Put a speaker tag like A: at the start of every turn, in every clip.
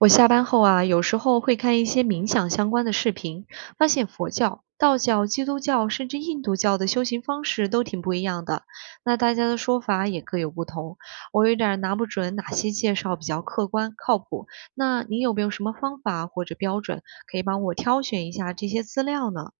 A: 我下班后啊，有时候会看一些冥想相关的视频，发现佛教、道教、基督教甚至印度教的修行方式都挺不一样的，那大家的说法也各有不同，我有点儿拿不准哪些介绍比较客观靠谱。那你有没有什么方法或者标准可以帮我挑选一下这些资料呢？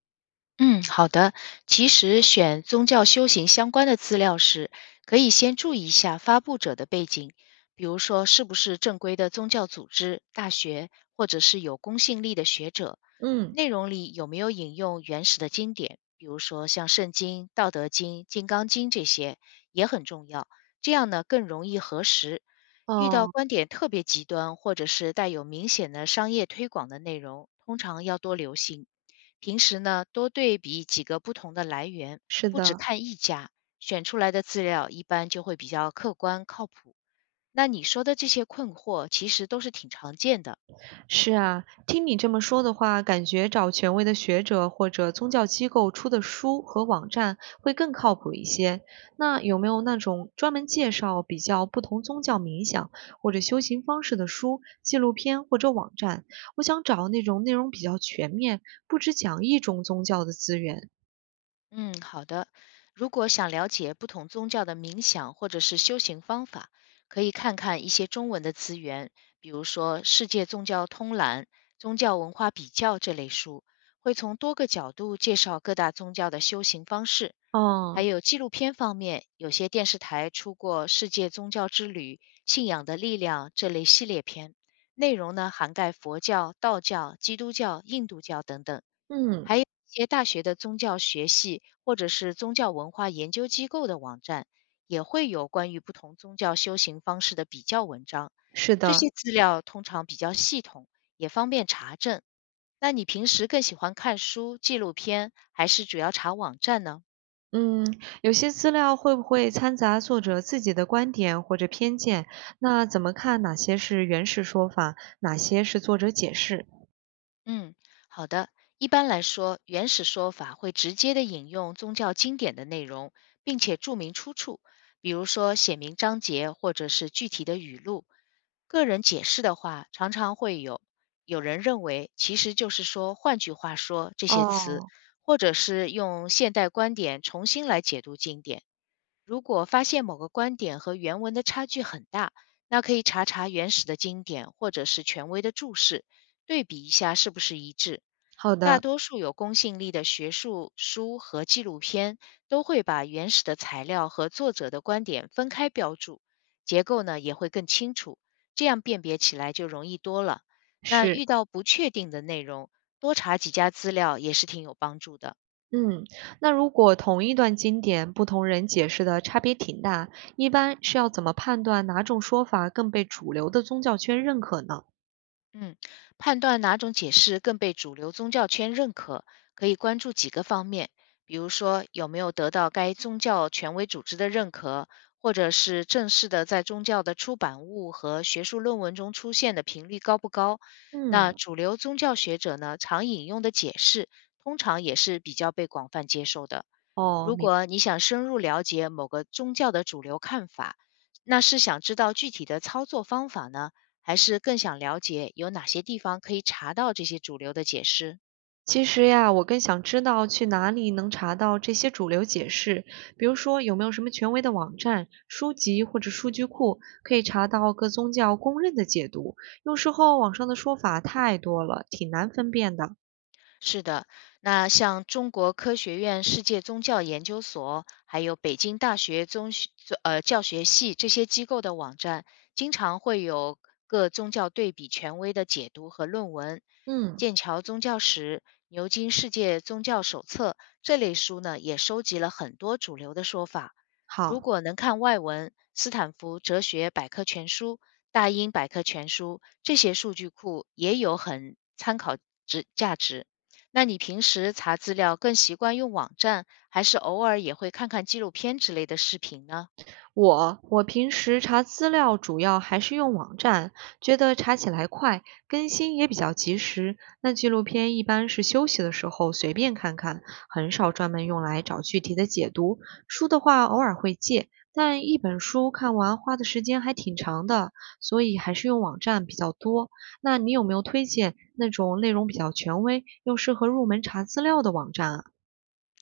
B: 嗯，好的。其实选宗教修行相关的资料时，可以先注意一下发布者的背景，比如说是不是正规的宗教组织、大学，或者是有公信力的学者。
A: 嗯，
B: 内容里有没有引用原始的经典，比如说像《圣经》《道德经》《金刚经》这些，也很重要。这样呢，更容易核实。遇到
A: 哦，
B: 观点特别极端，或者是带有明显的商业推广的内容，通常要多留心。平时呢，多对比几个不同的来源，
A: 是
B: 不只
A: 的。
B: 看一家，选出来的资料一般就会比较客观靠谱。那你说的这些困惑，其实都是挺常见的。
A: 是啊，听你这么说的话，感觉找权威的学者或者宗教机构出的书和网站会更靠谱一些。那有没有那种专门介绍比较不同宗教冥想或者修行方式的书、纪录片或者网站？我想找那种内容比较全面，不只讲一种宗教的资源。
B: 嗯，好的。如果想了解不同宗教的冥想或者是修行方法，可以看看一些中文的资源，比如说《世界宗教通览》《宗教文化比较》这类书，会从多个角度介绍各大宗教的修行方式。还
A: 哦，
B: 有纪录片方面，有些电视台出过《世界宗教之旅》《信仰的力量》这类系列片，内容呢涵盖佛教、道教、基督教、印度教等等。
A: 嗯，
B: 还有一些大学的宗教学系或者是宗教文化研究机构的网站，也会有关于不同宗教修行方式的比较文章。
A: 是
B: 这
A: 的，
B: 些资料通常比较系统，也方便查证。那你平时更喜欢看书、纪录片，还是主要查网站呢？
A: 嗯，有些资料会不会掺杂作者自己的观点或者偏见？那怎么看哪些是原始说法，哪些是作者解释？
B: 嗯，好的。一般来说，原始说法会直接的引用宗教经典的内容，并且注明出处，比如说写明章节或者是具体的语录。个人解释的话，常常会有有人认为，其实就是说，换句话说这些词，
A: 哦，
B: 或者是用现代观点重新来解读经典。如果发现某个观点和原文的差距很大，那可以查查原始的经典或者是权威的注释，对比一下是不是一致。
A: 好
B: 大
A: 的，
B: 多数有公信力的学术书和纪录片都会把原始的材料和作者的观点分开标注，结构呢也会更清楚，这样辨别起来就容易多了。那
A: 是，
B: 遇到不确定的内容，多查几家资料也是挺有帮助的。
A: 嗯，那如果同一段经典，不同人解释的差别挺大，一般是要怎么判断哪种说法更被主流的宗教圈认可呢？
B: 嗯，判断哪种解释更被主流宗教圈认可，可以关注几个方面，比如说有没有得到该宗教权威组织的认可，或者是正式的在宗教的出版物和学术论文中出现的频率高不高。那
A: 嗯，
B: 主流宗教学者呢，常引用的解释，通常也是比较被广泛接受的。
A: 哦，
B: 如
A: 明。
B: 果你想深入了解某个宗教的主流看法，那是想知道具体的操作方法呢，还是更想了解有哪些地方可以查到这些主流的解释？
A: 其实呀，我更想知道去哪里能查到这些主流解释，比如说有没有什么权威的网站、书籍或者数据库可以查到各宗教公认的解读。有时候网上的说法太多了，挺难分辨的。
B: 是的，那像中国科学院世界宗教研究所，还有北京大学宗学教学系这些机构的网站，经常会有各宗教对比权威的解读和论文。
A: 嗯，
B: 剑桥宗教史、牛津世界宗教手册这类书呢，也收集了很多主流的说法。如
A: 好。
B: 果能看外文，斯坦福哲学百科全书、大英百科全书这些数据库也有很参考值价值。那你平时查资料更习惯用网站，还是偶尔也会看看纪录片之类的视频呢？
A: 我平时查资料主要还是用网站，觉得查起来快，更新也比较及时。那纪录片一般是休息的时候随便看看，很少专门用来找具体的解读。书的话偶尔会借，但一本书看完花的时间还挺长的，所以还是用网站比较多。那你有没有推荐那种内容比较权威又适合入门查资料的网站啊？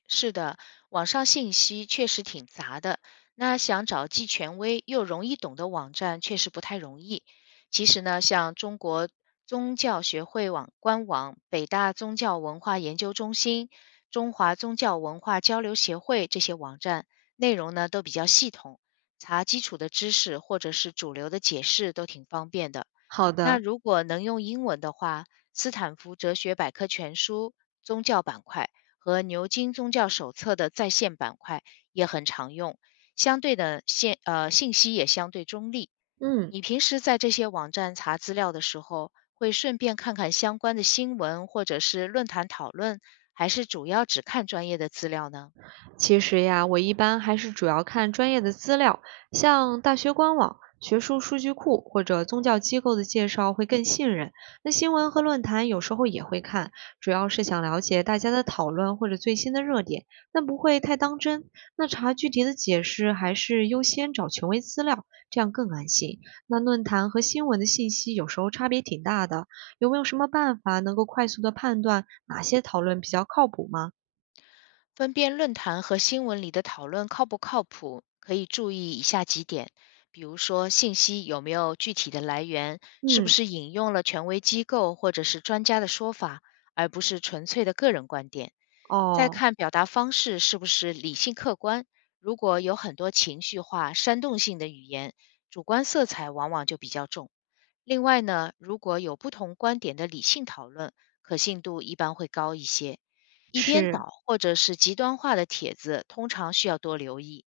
B: 是的，网上信息确实挺杂的，那想找既权威又容易懂的网站确实不太容易。其实呢，像中国宗教学会网官网、北大宗教文化研究中心、中华宗教文化交流协会这些网站，内容呢都比较系统，查基础的知识或者是主流的解释都挺方便的。
A: 好
B: 那
A: 的，
B: 如果能用英文的话，斯坦福哲学百科全书宗教板块。和牛津宗教手册的在线板块也很常用。相对的信信息也相对中立。
A: 嗯。
B: 你平时在这些网站查资料的时候，会顺便看看相关的新闻或者是论坛讨论，还是主要只看专业的资料呢？
A: 其实呀，我一般还是主要看专业的资料，像大学官网、学术数据库或者宗教机构的介绍会更信任。那新闻和论坛有时候也会看，主要是想了解大家的讨论或者最新的热点，但不会太当真。那查具体的解释还是优先找权威资料，这样更安心。那论坛和新闻的信息有时候差别挺大的，有没有什么办法能够快速的判断哪些讨论比较靠谱吗？
B: 分辨论坛和新闻里的讨论靠不靠谱，可以注意以下几点，比如说信息有没有具体的来源，是不
A: 嗯，
B: 是引用了权威机构或者是专家的说法，而不是纯粹的个人观点。再
A: 哦。
B: 看表达方式是不是理性客观，如果有很多情绪化、煽动性的语言，主观色彩往往就比较重。另外呢，如果有不同观点的理性讨论，可信度一般会高一些。一边
A: 是，
B: 倒或者是极端化的帖子，通常需要多留意。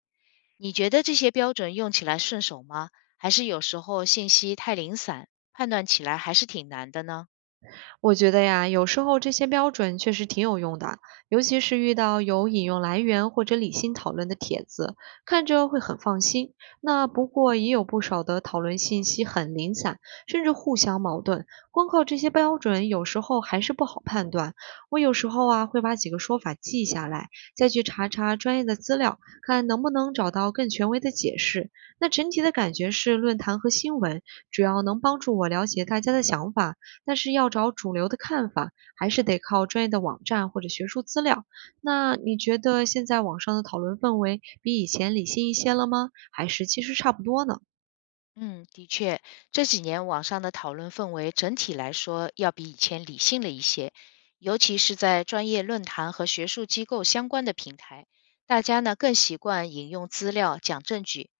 B: 你觉得这些标准用起来顺手吗？还是有时候信息太零散，判断起来还是挺难的呢？
A: 我觉得呀，有时候这些标准确实挺有用的，尤其是遇到有引用来源或者理性讨论的帖子，看着会很放心。那不过也有不少的讨论信息很零散，甚至互相矛盾，光靠这些标准有时候还是不好判断。我有时候啊会把几个说法记下来，再去查查专业的资料，看能不能找到更权威的解释。那整体的感觉是，论坛和新闻主要能帮助我了解大家的想法。但是要找主流的看法，还是得靠专业的网站或者学术资料。那你觉得现在网上的讨论氛围比以前理性一些了吗？还是其实差不多呢？
B: 嗯，的确，这几年网上的讨论氛围整体来说要比以前理性了一些，尤其是在专业论坛和学术机构相关的平台，大家呢更习惯引用资料、讲证据。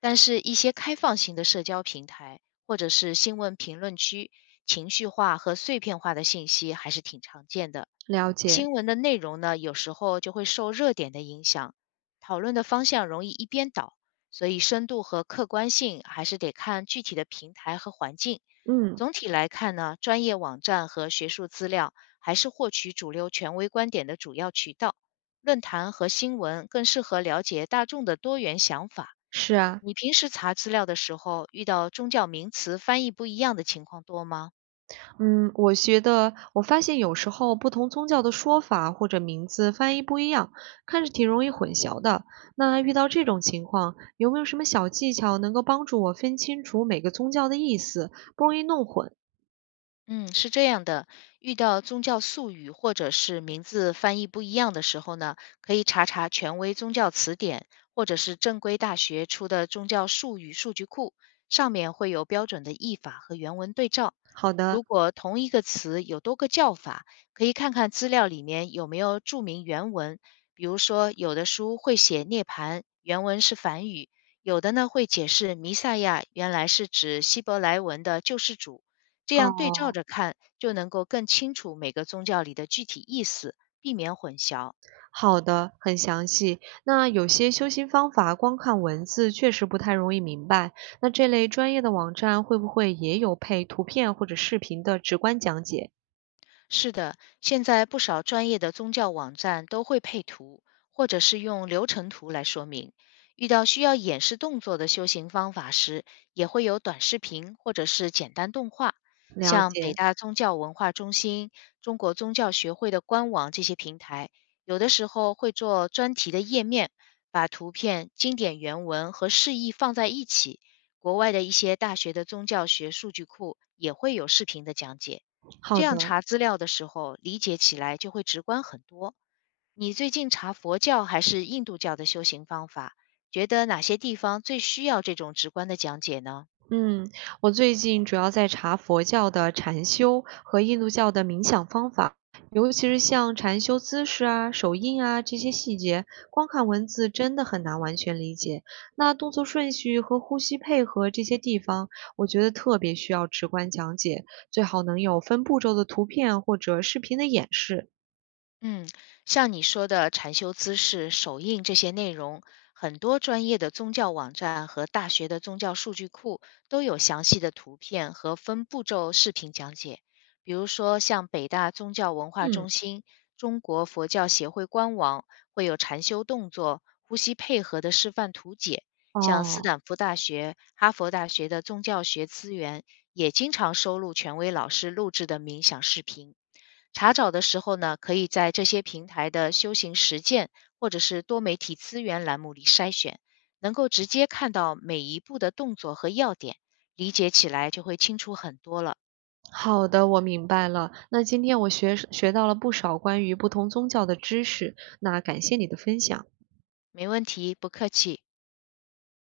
B: 但是，一些开放型的社交平台或者是新闻评论区，情绪化和碎片化的信息还是挺常见的。
A: 了解，
B: 新闻的内容呢，有时候就会受热点的影响，讨论的方向容易一边倒，所以深度和客观性还是得看具体的平台和环境。
A: 嗯，
B: 总体来看呢，专业网站和学术资料还是获取主流权威观点的主要渠道，论坛和新闻更适合了解大众的多元想法。
A: 是啊，
B: 你平时查资料的时候，遇到宗教名词翻译不一样的情况多吗？
A: 嗯，我觉得我发现有时候不同宗教的说法或者名字翻译不一样，看着挺容易混淆的。那遇到这种情况，有没有什么小技巧能够帮助我分清楚每个宗教的意思，不容易弄混？
B: 嗯，是这样的，遇到宗教术语或者是名字翻译不一样的时候呢，可以查查权威宗教词典，或者是正规大学出的宗教术语数据库，上面会有标准的译法和原文对照。
A: 好的，
B: 如果同一个词有多个叫法，可以看看资料里面有没有注明原文。比如说，有的书会写涅槃，原文是梵语；有的呢会解释弥赛亚，原来是指希伯来文的救世主。这样对照
A: 哦。
B: 着看，就能够更清楚每个宗教里的具体意思，避免混淆。
A: 好的，很详细。那有些修行方法光看文字确实不太容易明白，那这类专业的网站会不会也有配图片或者视频的直观讲解？
B: 是的，现在不少专业的宗教网站都会配图，或者是用流程图来说明。遇到需要演示动作的修行方法时，也会有短视频或者是简单动画。
A: 了
B: 像北
A: 解，
B: 大宗教文化中心、中国宗教学会的官网这些平台，有的时候会做专题的页面，把图片、经典原文和释义放在一起。国外的一些大学的宗教学数据库也会有视频的讲解。这
A: 好
B: 样
A: 的。
B: 查资料的时候，理解起来就会直观很多。你最近查佛教还是印度教的修行方法，觉得哪些地方最需要这种直观的讲解呢？
A: 嗯，我最近主要在查佛教的禅修和印度教的冥想方法，尤其是像禅修姿势啊、手印啊这些细节，光看文字真的很难完全理解。那动作顺序和呼吸配合这些地方，我觉得特别需要直观讲解，最好能有分步骤的图片或者视频的演示。
B: 嗯，像你说的禅修姿势、手印这些内容，很多专业的宗教网站和大学的宗教数据库都有详细的图片和分步骤视频讲解。比如说，像北大宗教文化
A: 嗯，
B: 中心、中国佛教协会官网会有禅修动作、呼吸配合的示范图解。像斯
A: 哦。
B: 坦福大学、哈佛大学的宗教学资源也经常收录权威老师录制的冥想视频。查找的时候呢，可以在这些平台的修行实践或者是多媒体资源栏目里筛选，能够直接看到每一步的动作和要点，理解起来就会清楚很多了。
A: 好的，我明白了。那今天我学到了不少关于不同宗教的知识，那感谢你的分享。
B: 没问题，不客气。